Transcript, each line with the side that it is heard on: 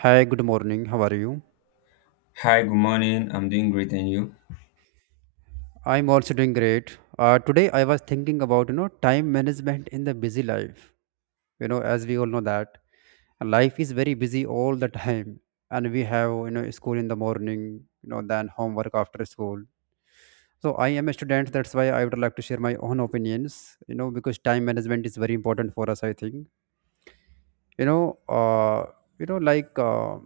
right: Hi, good morning. How are you?
left: Hi, good morning. I'm doing great, and you?
right: I'm also doing great. Today I was thinking about time management in the busy life. As we all know that life is very busy all the time, and we have school in the morning, then homework after school. So I am a student. That's why I would like to share my own opinions. Because time management is very important for us. I think, you know uh, like, uh,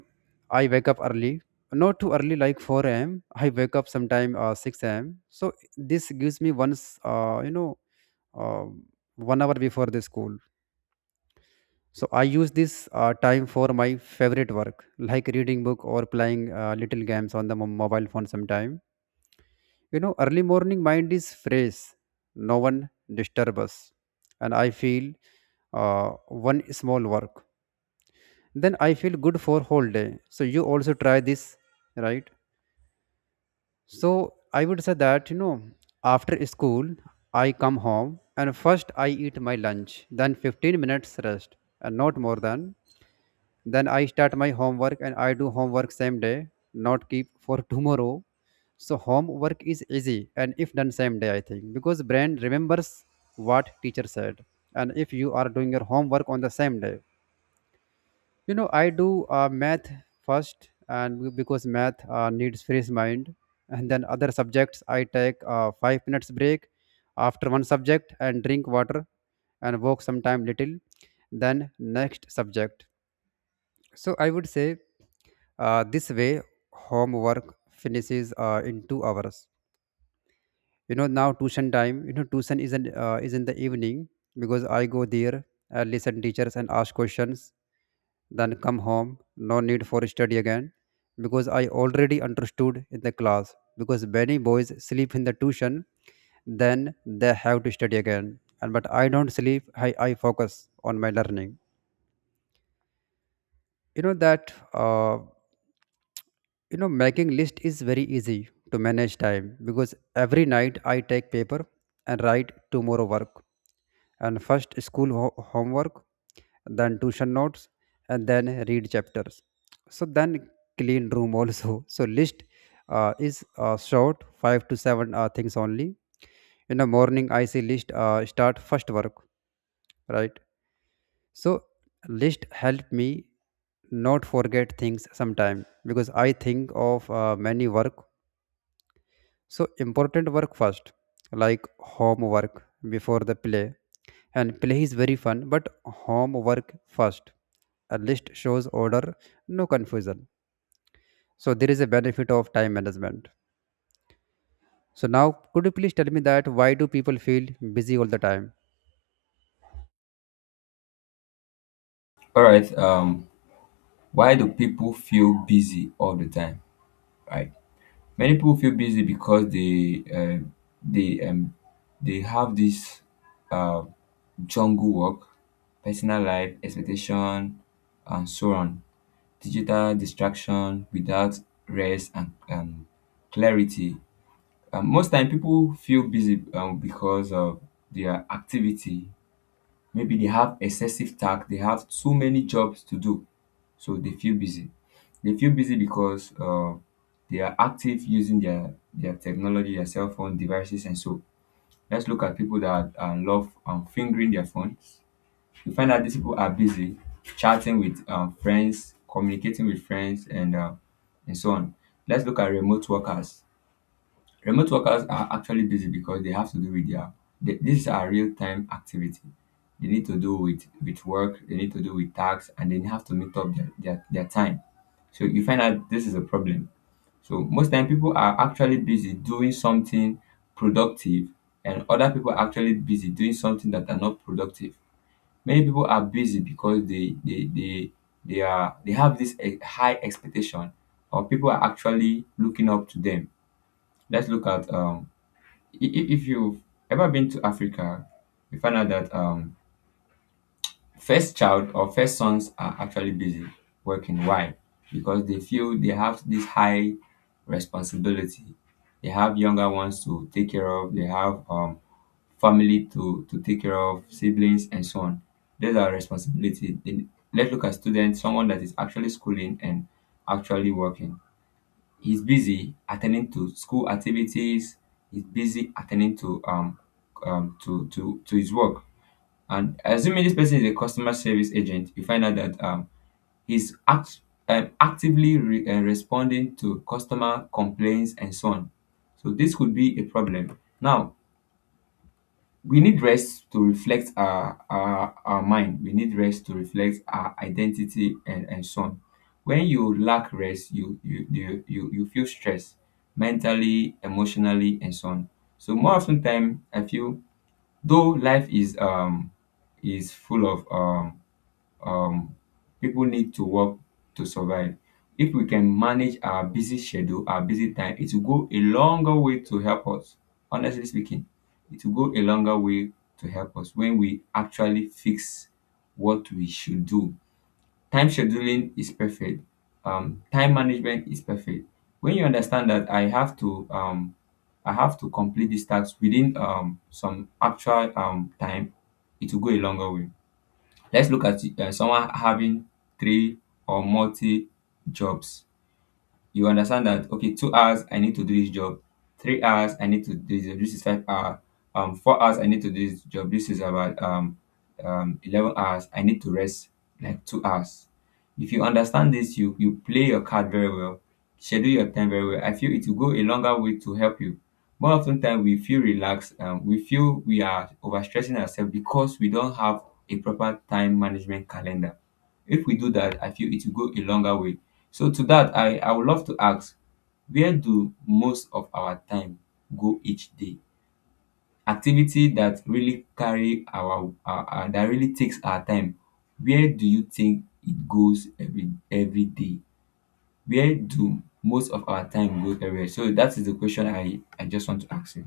right: i wake up early, not too early, like 4 a.m. I wake up sometime, 6 a.m. So this gives me once, uh, you know uh, 1 hour before the school. So I use this time for my favorite work, like reading book or playing little games on the mobile phone sometime. Early morning mind is fresh, no one disturb us. And I feel uh, one small work, then I feel good for whole day. So you also try this, right? So I would say that after school I come home and first I eat my lunch, then 15 minutes rest and not more than. Then I start my homework and I do homework same day, not keep for tomorrow. So homework is easy and if done same day, I think, because brain remembers what teacher said. And if you are doing your homework on the same day, I do math first, and because math needs fresh mind, and then other subjects I take 5 minutes break after one subject, and drink water, and walk sometime little, then next subject. So I would say, this way homework finishes in 2 hours. Now tuition time. Tuition is in the evening because I go there and listen teachers and ask questions, then come home, no need for study again, because I already understood in the class, because many boys sleep in the tuition, then they have to study again. And but I don't sleep, I focus on my learning. You know that uh, you know making list is very easy to manage time because every night I take paper and write tomorrow work. And first school homework, then tuition notes, and then read chapters, so then clean room also so list is short, 5 to 7 things only. In the morning, I say list, start first work, right? So list help me not forget things sometime because I think of many work. So important work first, like homework before the play. And play is very fun, but homework first. A list shows order, no confusion. So there is a benefit of time management. So now could you please tell me that why do people feel busy all the time?
left: All right. Why do people feel busy all the time? Right. Many people feel busy because they um they have this uh jungle work, personal life, expectation, and so on. Digital distraction without rest and clarity. Most time people feel busy because of their activity. Maybe they have excessive task, they have too many jobs to do, so they feel busy. They feel busy because they are active using their technology, their cell phone devices, and so. Let's look at people that love fingering their phones. You find that these people are busy chatting with friends, communicating with friends, and so on. Let's look at remote workers. Remote workers are actually busy because they have to do with this is a real time activity. They need to do with work, they need to do with tasks, and they have to meet up their time. So you find out this is a problem. So most time people are actually busy doing something productive, and other people are actually busy doing something that are not productive. Many people are busy because they have this high expectation, or people are actually looking up to them. Let's look at if you've ever been to Africa, you find out that first child or first sons are actually busy working. Why? Because they feel they have this high responsibility. They have younger ones to take care of. They have family to take care of, siblings and so on. Those are responsibility. Then let's look at students, someone that is actually schooling and actually working, he's busy attending to school activities. He's busy attending to his work. And assuming this person is a customer service agent, you find out that he's actively responding to customer complaints and so on. So this could be a problem. Now, we need rest to reflect our mind. We need rest to reflect our identity, and so on. When you lack rest, you feel stress mentally, emotionally, and so on. So more often time I feel, though life is full of um, people need to work to survive. If we can manage our busy schedule, our busy time, it will go a longer way to help us. Honestly speaking, it will go a longer way to help us when we actually fix what we should do. Time scheduling is perfect. Time management is perfect. When you understand that I have to complete this task within some actual time, it will go a longer way. Let's look at someone having three or multi jobs. You understand that, okay, 2 hours I need to do this job, 3 hours I need to do this job, this is 5 hours, 4 hours I need to do this job, this is about 11 hours. I need to rest like 2 hours. If you understand this, you play your card very well, schedule your time very well. I feel it will go a longer way to help you. More often time we feel relaxed. We feel we are overstressing ourselves because we don't have a proper time management calendar. If we do that, I feel it will go a longer way. So to that, I would love to ask, where do most of our time go each day? Activity that really carry our- that really takes our time. Where do you think it goes every day? Where do most of our time go everywhere? So that is the question I just want to ask you.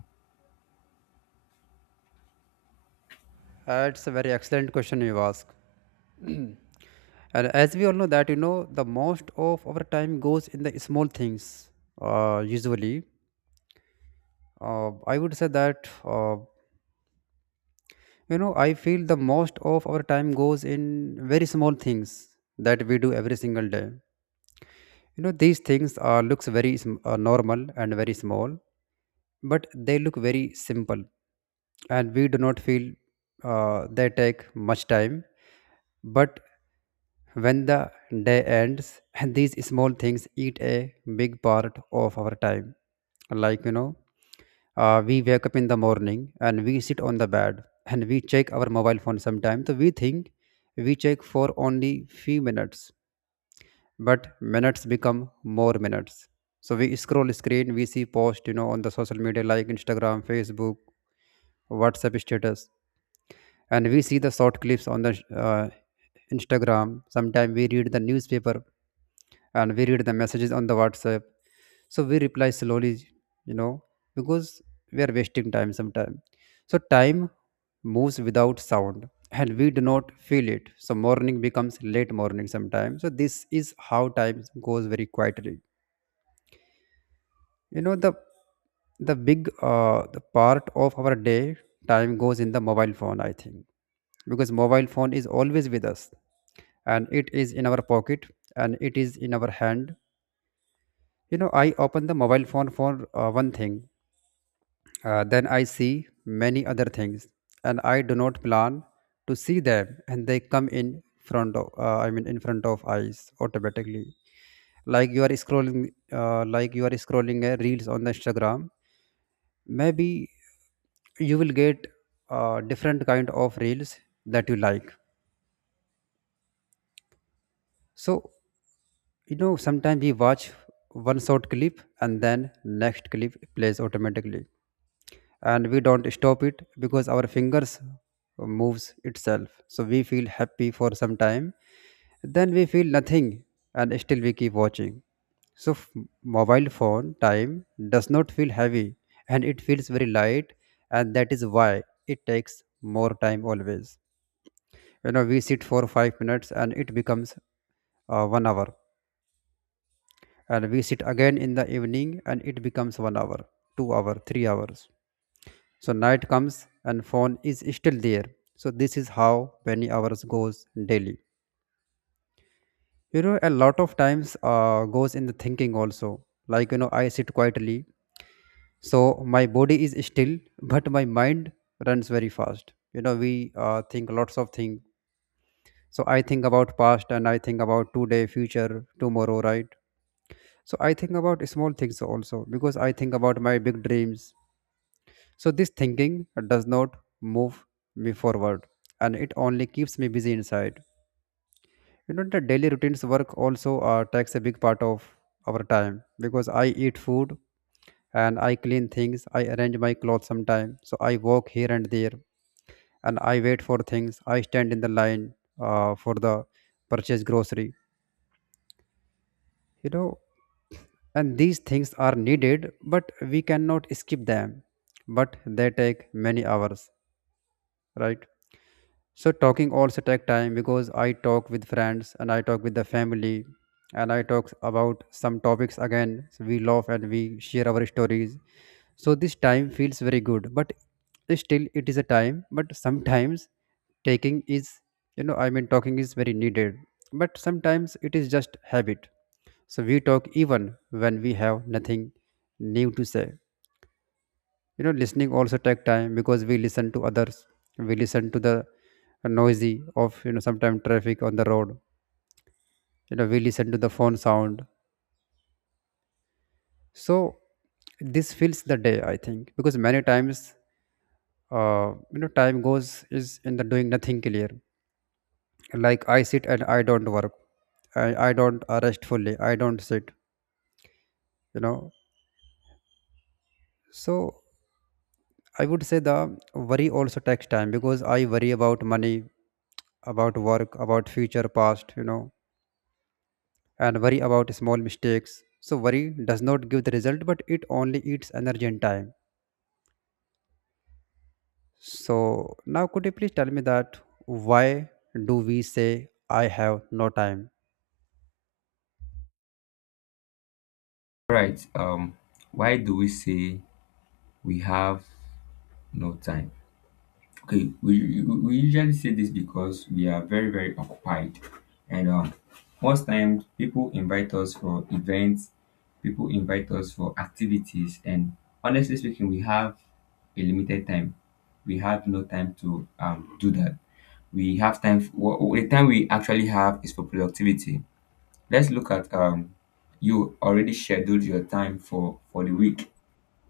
right: That's a very excellent question you ask. And as we all know that the most of our time goes in the small things. Usually, I would say that, I feel the most of our time goes in very small things that we do every single day. These things are looks very normal and very small, but they look very simple, and we do not feel they take much time. But when the day ends, and these small things eat a big part of our time, like, we wake up in the morning, and we sit on the bed, and we check our mobile phone sometime. So we think we check for only few minutes, but minutes become more minutes. So we scroll screen, we see post on the social media like Instagram, Facebook, WhatsApp status. And we see the short clips on the Instagram. Sometime we read the newspaper, and we read the messages on the WhatsApp. So we reply slowly, you know, because we are wasting time sometimes. So time moves without sound and we do not feel it. So morning becomes late morning sometimes. So this is how time goes very quietly. You know, the the part of our day time goes in the mobile phone, I think. Because mobile phone is always with us, and it is in our pocket, and it is in our hand. I open the mobile phone for one thing, then I see many other things, and I do not plan to see them, and they come in front of, I mean, in front of eyes automatically. Like you are scrolling, a reels on the Instagram. Maybe you will get different kind of reels that you like. So, sometimes we watch one short clip, and then next clip plays automatically, and we don't stop it because our fingers moves itself. So we feel happy for some time, then we feel nothing, and still we keep watching. So mobile phone time does not feel heavy, and it feels very light, and that is why it takes more time always. We sit for 5 minutes and it becomes 1 hour. And we sit again in the evening and it becomes 1 hour, 2 hour, 3 hours. So night comes and phone is still there. So this is how many hours goes daily. A lot of times goes in the thinking also. Like, I sit quietly, so my body is still, but my mind runs very fast. We think lots of things. So I think about past, and I think about today, future, tomorrow, right? So I think about small things also because I think about my big dreams. So this thinking does not move me forward, and it only keeps me busy inside. The daily routines work also takes a big part of our time, because I eat food, and I clean things, I arrange my clothes sometime. So I walk here and there, and I wait for things, I stand in the line for the purchase grocery. You know, and these things are needed, but we cannot skip them. But they take many hours, right? So talking also take time because I talk with friends, and I talk with the family, and I talk about some topics again. So we laugh and we share our stories. So this time feels very good, but still it is a time. But sometimes taking is, I mean, talking is very needed. But sometimes it is just habit. So we talk even when we have nothing new to say. Listening also take time, because we listen to others, we listen to the noisy of, sometimes traffic on the road. We listen to the phone sound, so this fills the day, I think, because many times uh, time goes is in the doing nothing clear. Like, I sit and I don't work, I don't rest fully, I don't sit, you know so I would say the worry also takes time because I worry about money, about work, about future, past, and worry about small mistakes. So worry does not give the result, but it only eats energy and time. So now could you please tell me that why do we say I have no time?
left: All right. Why do we say we have no time? Okay, we usually say this because we are very occupied, and most times people invite us for events, people invite us for activities, and honestly speaking, we have a limited time. We have no time to do that. We have time for, the time we actually have is for productivity. Let's look at you already scheduled your time for the week.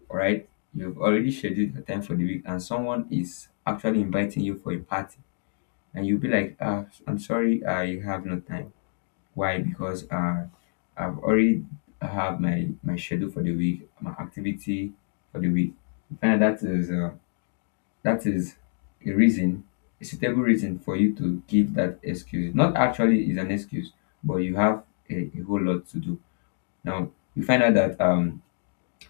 left: All right, you've already scheduled your time for the week, and someone is actually inviting you for a party, and you'll be like, ah, I'm sorry, I have no time. Why? Because I've already have my schedule for the week, my activity for the week. You find that that is that is a reason, a suitable reason for you to give that excuse, not actually is an excuse, but you have a whole lot to do. Now you find out that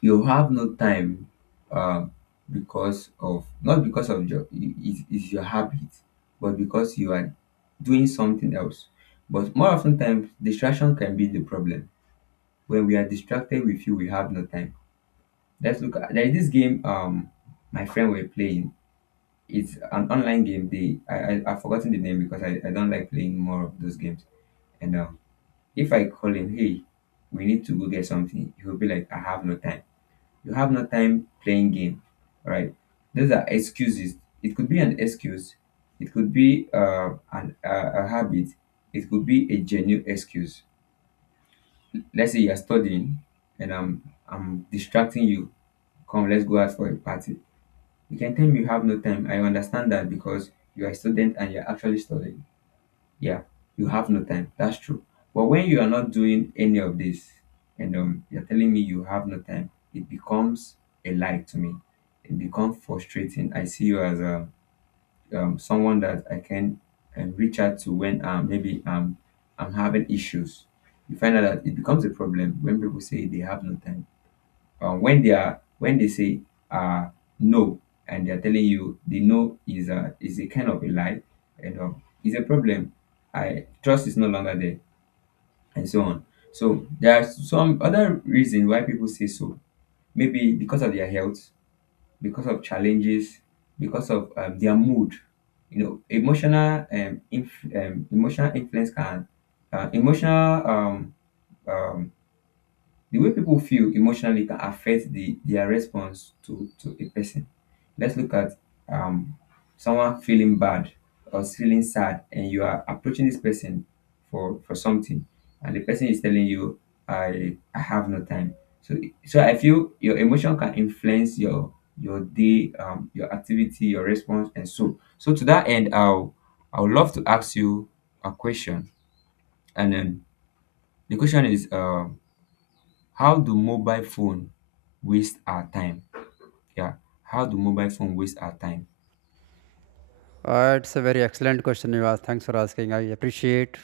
left: you have no time, um because of, not because of your is your habit, but because you are doing something else. But more often times distraction can be the problem. When we are distracted, we feel we have no time. Let's look at, there is this game, my friend were playing, it's an online game they, I, I've forgotten the name because I don't like playing more of those games. And if I call him, hey, we need to go get something, he will be like, I have no time. You have no time playing game. All right, those are excuses. It could be an excuse, it could be a habit, it could be a genuine excuse. Let's say you're studying, and I'm distracting you, come let's go out for a party. You can tell me you have no time. I understand that, because you are a student and you're actually studying. Yeah, you have no time, that's true. But when you are not doing any of this, and you're telling me you have no time, it becomes a lie to me. It becomes frustrating. I see you as a someone that I can reach out to when maybe I'm having issues. You find out that it becomes a problem when people say they have no time, when they are when they say uh no, and they're telling you the no is a kind of a lie, and is a problem. I trust is no longer there, and so on. So there are some other reason why people say so. Maybe because of their health, because of challenges, because of their mood. You know, emotional emotional influence can, emotional um the way people feel emotionally can affect the their response to a person. Let's look at um someone feeling bad or feeling sad, and you are approaching this person for something, and the person is telling you, I have no time." So, so I feel your emotion can influence your day, your activity, your response, and so. So to that end, I would love to ask you a question, and then the question is, how do mobile phone waste our time? Yeah, how do mobile phone waste our time?
right: It's a very excellent question you asked. Thanks for asking. I appreciate.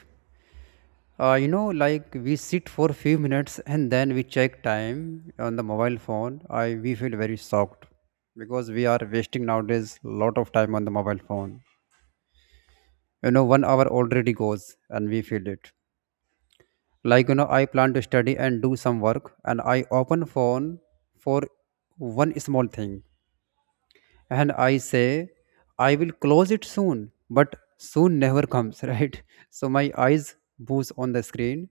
right: Like we sit for few minutes, and then we check time on the mobile phone. I we feel very shocked because we are wasting nowadays lot of time on the mobile phone. 1 hour already goes and we feel it, like, I plan to study and do some work, and I open phone for one small thing, and I say I will close it soon, but soon never comes right? So my eyes boost on the screen,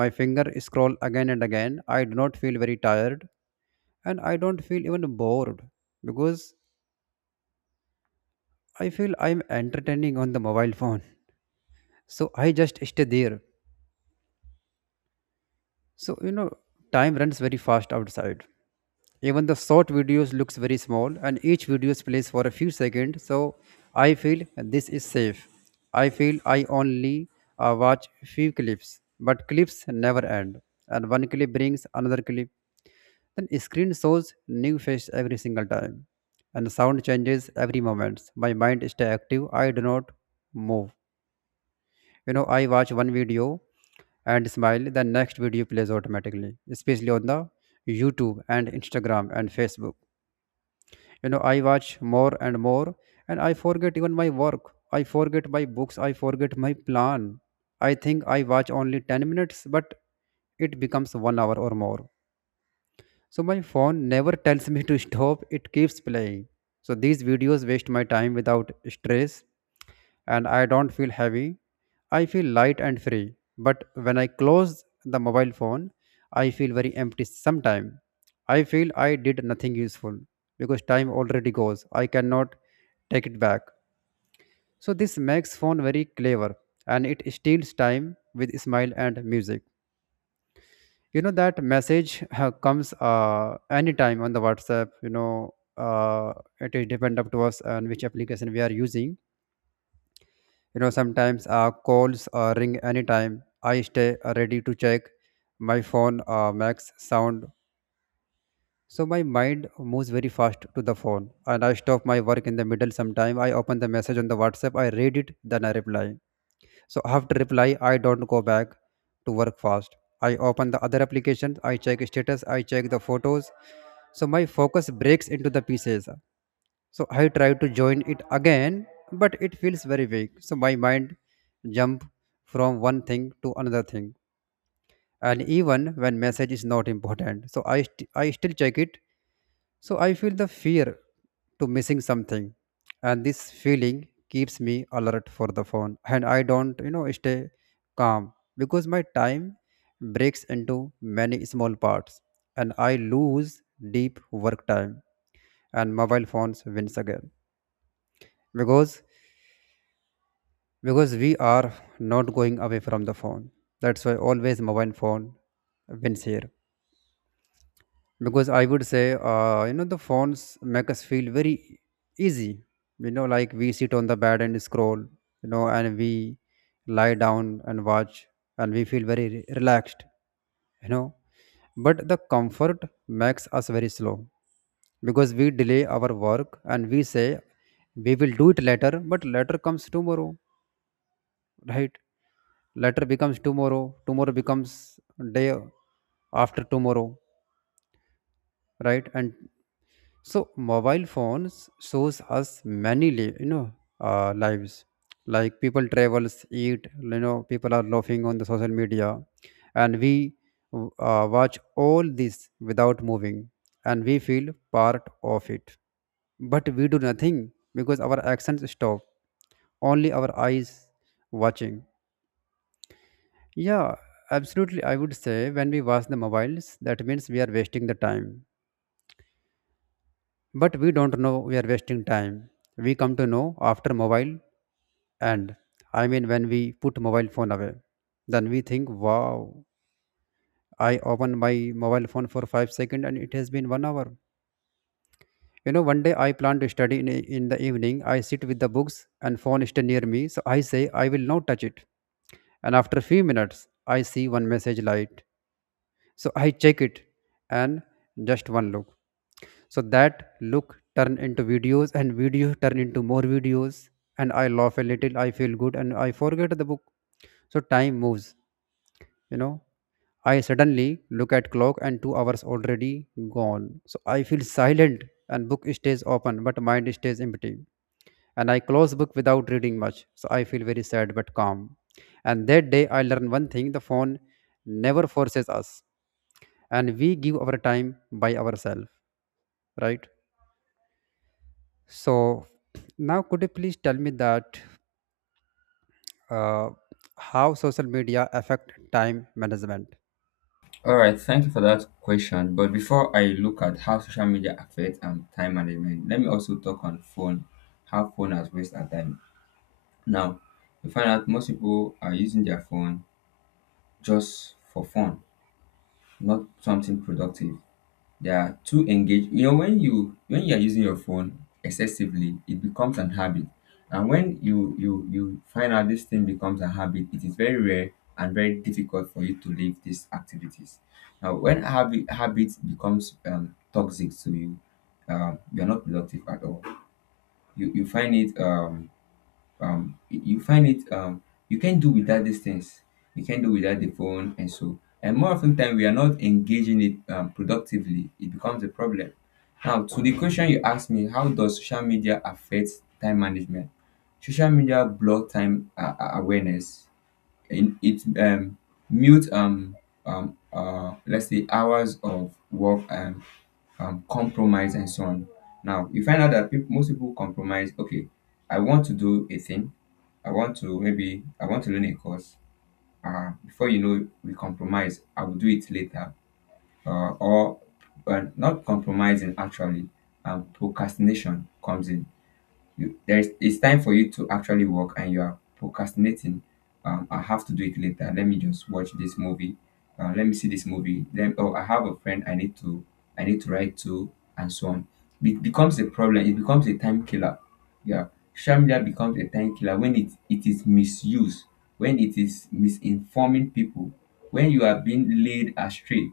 right: my finger scroll again and again. I do not feel very tired, and I don't feel even bored, because I feel I'm entertaining on the mobile phone so I just stay there. So, time runs very fast outside. Even the short videos looks very small, and each video plays for a few seconds. So I feel this is safe. I feel I only watch few clips, but clips never end. And one clip brings another clip. Then screen shows new face every single time, and sound changes every moment. My mind stay active. I do not move. I watch one video and smile, the next video plays automatically, especially on the YouTube and Instagram and Facebook. I watch more and more, and I forget even my work. I forget my books. I forget my plan. I think I watch only 10 minutes, but it becomes one hour or more. So my phone never tells me to stop, it keeps playing. So these videos waste my time without stress, and I don't feel heavy. I feel light and free. But when I close the mobile phone, I feel very empty sometimes. I feel I did nothing useful because time already goes. I cannot take it back. So this makes phone very clever, and it steals time with smile and music. You know, that message comes anytime on the WhatsApp. Uh, it is depend up to us on which application we are using. You know, sometimes calls ring anytime. I stay ready to check my phone, max sound. So my mind moves very fast to the phone, and I stop my work in the middle. Sometime I open the message on the WhatsApp, I read it, then I reply. So after reply, I don't go back to work fast. I open the other applications, I check status, I check the photos. So my focus breaks into the pieces. So I try to join it again, but it feels very vague. So my mind jump from one thing to another thing. And even when message is not important, so I still check it. So I feel the fear to missing something, and this feeling keeps me alert for the phone, and I don't, you know, stay calm because my time breaks into many small parts, and I lose deep work time, and mobile phones wins again because we are not going away from the phone. That's why always mobile phone wins here. Because I would say, you know, the phones make us feel very easy. You know, like we sit on the bed and scroll, you know, and we lie down and watch, and we feel very relaxed, you know. But the comfort makes us very slow because we delay our work, and we say we will do it later, but later comes tomorrow, right? Later becomes tomorrow, tomorrow becomes day after tomorrow, right? and So mobile phones shows us many, lives. Like people travels, eat, you know, people are laughing on the social media, and we watch all this without moving, and we feel part of it. But we do nothing because our actions stop. Only our eyes watching. Yeah, absolutely. I would say when we watch the mobiles, that means we are wasting the time. But we don't know we are wasting time. We come to know after mobile, and I mean when we put mobile phone away. Then we think, wow, I opened my mobile phone for 5 seconds and it has been 1 hour. You know, one day I plan to study in the evening. I sit with the books and phone is near me. So I say, I will not touch it. And after few minutes, I see one message light. So I check it, and just one look. So that look turn into videos, and videos turn into more videos, and I laugh a little, I feel good, and I forget the book. So time moves, you know, I suddenly look at clock and 2 hours already gone. So I feel silent, and book stays open but mind stays empty, and I close book without reading much. So I feel very sad but calm. And that day I learn one thing: the phone never forces us, and we give our time by ourselves, right? So now could you please tell me that, uh, how social media affect time management?
left: All right, thank you for that question. But before I look at how social media affects time management, let me also talk on phone, how phone has waste our time. Now, we find out most people are using their phone just for fun, not something productive. They are too engaged. You know, when you are using your phone excessively, it becomes an habit. And when you find out this thing becomes a habit, it is very rare and very difficult for you to leave these activities. Now, when habit becomes toxic to you, you are not productive at all. You find it you find it you can't do without these things, you can't do without the phone, and so, and more often time we are not engaging it productively, it becomes a problem. Now, to the question you asked me, how does social media affect time management? Social media block time awareness in it, mute, let's say hours of work, and compromise and so on. Now, you find out that most people compromise. Okay, I want to do a thing. I want to, maybe I want to learn a course. Uh, before you know it, we compromise, I will do it later. Or But not compromising actually, procrastination comes in. You there is It's time for you to actually work and you are procrastinating. I have to do it later. Let me just watch this movie. Uh, let me see this movie. Then, oh, I have a friend, I need to, I need to write to, and so on. It becomes a problem, it becomes a time killer. Yeah, social media becomes a time killer when it is misused, when it is misinforming people, when you are being led astray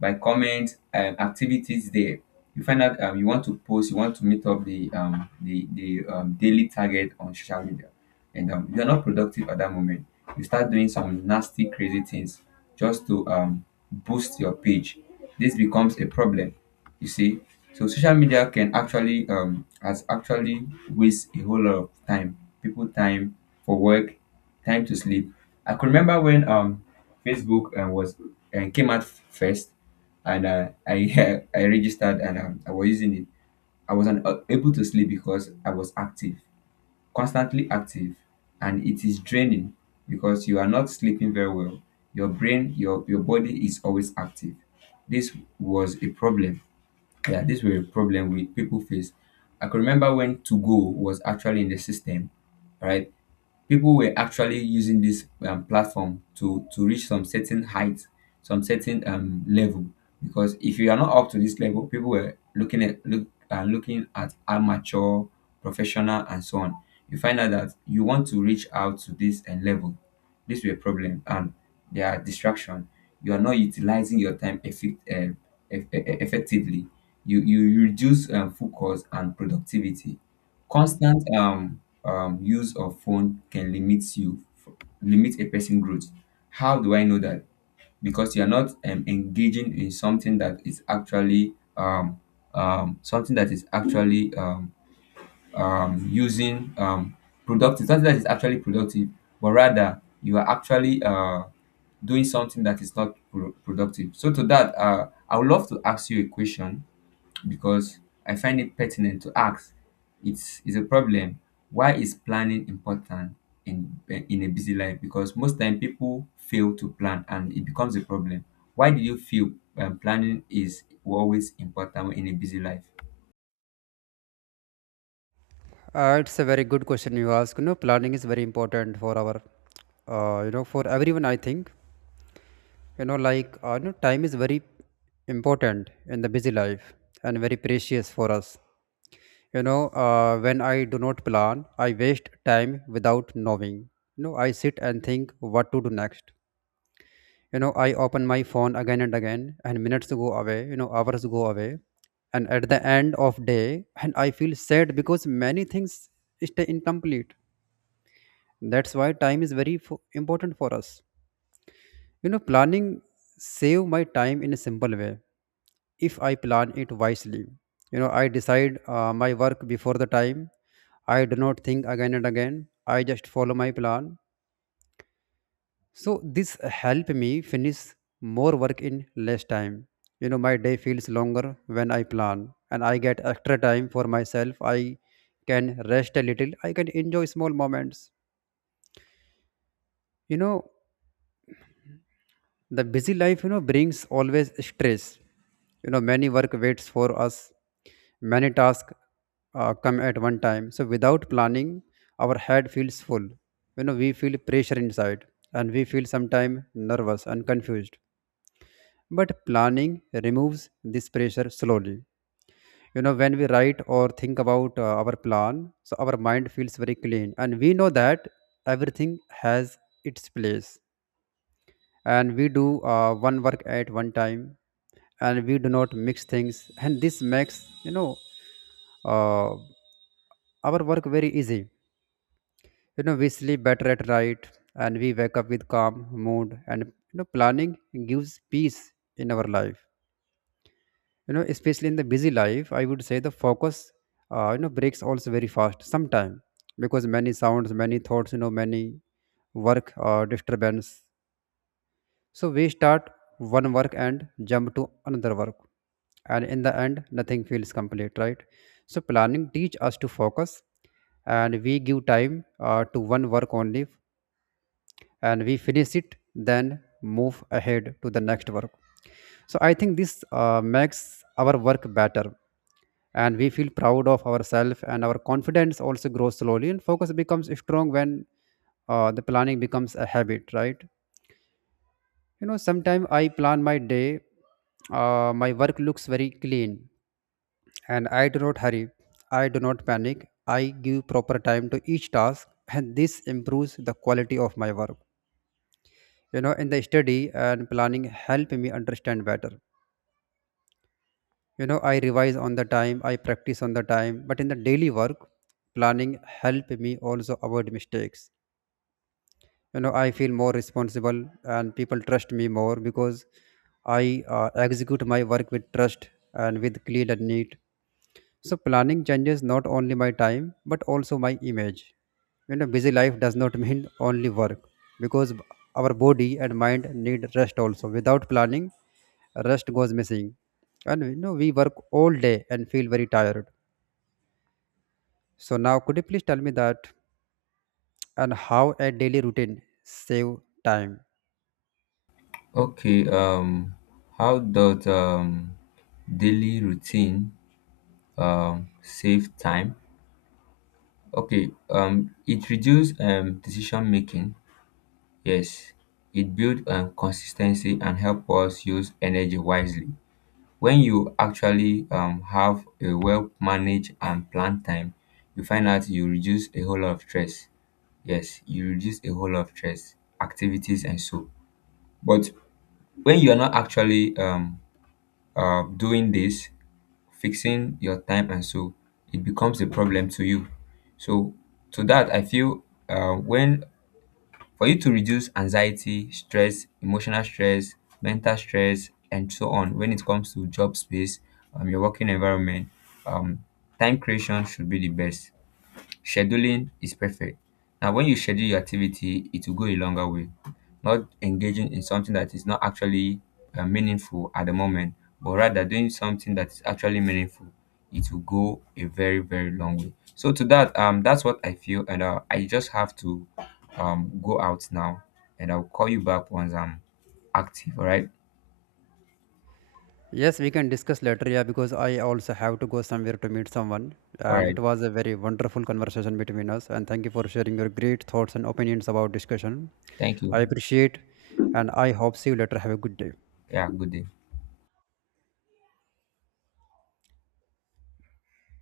left: by comment, activities there. You find out, you want to post, you want to meet up the daily target on social media. And you're not productive at that moment. You start doing some nasty, crazy things just to boost your page. This becomes a problem, you see. So social media can actually, has actually waste a whole lot of time, people time for work, time to sleep. I could remember when, Facebook was and came out first, and I I registered and I was using it. I was not able to sleep because I was active, constantly active, and it is draining because you are not sleeping very well. Your brain, your body is always active. This was a problem. Yeah, this was a problem with people face. I can remember when to go was actually in the system, right? People were actually using this platform to reach some certain height, some certain level, because if you are not up to this level, people were looking at looking at amateur, professional and so on. You find out that you want to reach out to this level, this will be a problem. And there are distraction, you are not utilizing your time effectively. You reduce focus and productivity. Constant Use of phone can limit you, limit a person growth. How do I know that? Because you're not engaging in something that is actually something that is actually using productive, something that is actually productive, but rather you are actually doing something that is not productive. So to that, I would love to ask you a question, because I find it pertinent to ask. It's a problem. Why is planning important in in a busy life? Because most time people fail to plan and it becomes a problem. Why do you feel planning is always important in a busy life?
right: It's a very good question you ask. You know, planning is very important for our, for everyone. I think, you know, like time is very important in the busy life and very precious for us. You know, when I do not plan, I waste time without knowing. You know, I sit and think what to do next. You know, I open my phone again and again, and minutes go away, you know, hours go away, and at the end of day and I feel sad because many things stay incomplete. That's why time is very important for us. You know, planning save my time in a simple way if I plan it wisely. You know, I decide my work before the time. I do not think again and again. I just follow my plan. So this helped me finish more work in less time. You know, my day feels longer when I plan and I get extra time for myself. I can rest a little. I can enjoy small moments. You know, the busy life, you know, brings always stress. You know, many work waits for us. Many tasks come at one time. So without planning, our head feels full. You know, we feel pressure inside, and we feel sometimes nervous and confused, but planning removes this pressure slowly. You know, when we write or think about our plan, so our mind feels very clean, and we know that everything has its place, and we do one work at one time, and we do not mix things, and this makes, you know, uh, our work very easy. You know, we sleep better at night, and we wake up with calm mood, and you know, planning gives peace in our life. You know, especially in the busy life, I would say the focus, you know, breaks also very fast sometime because many sounds, many thoughts, you know, many work disturbance. So we start one work and jump to another work, and in the end nothing feels complete, right? So planning teach us to focus, and we give time to one work only, and we finish it then move ahead to the next work. So I think this makes our work better, and we feel proud of ourselves, and our confidence also grows slowly, and focus becomes strong when the planning becomes a habit, right? You know, sometimes I plan my day, my work looks very clean, and I do not hurry, I do not panic, I give proper time to each task, and this improves the quality of my work. You know, in the study and planning help me understand better. You know, I revise on the time, I practice on the time, but in the daily work, planning help me also avoid mistakes. You know, I feel more responsible, and people trust me more because I execute my work with trust and with clean and neat. So planning changes not only my time but also my image. You know, busy life does not mean only work because our body and mind need rest also. Without planning, rest goes missing. And you know, we work all day and feel very tired. So now could you please tell me that, and how a daily routine save time?
left: Okay, how does daily routine save time? Okay, it reduces decision making. Yes, it builds consistency and help us use energy wisely. When you actually have a well managed and planned time, you find out you reduce a whole lot of stress. Yes, you reduce a whole lot of stress, activities, and so. But when you are not actually doing this, fixing your time and so, it becomes a problem to you. So, to that, I feel, when for you to reduce anxiety, stress, emotional stress, mental stress and so on, when it comes to job space, your working environment, um, time creation should be the best. Scheduling is perfect. Now, when you schedule your activity, it will go a longer way. Not engaging in something that is not actually meaningful at the moment, but rather doing something that is actually meaningful, it will go a very, very long way. So to that, that's what I feel, and I just have to go out now, and I'll call you back once I'm active. All right,
right: Yes, we can discuss later, yeah, because I also have to go somewhere to meet someone.
left: all
right: And
left: right.
right: it was a very wonderful conversation between us. And thank you for sharing your great thoughts and opinions about discussion.
left: Thank you.
right: I appreciate and I hope see you later. Have a good day.
left: Yeah, good day.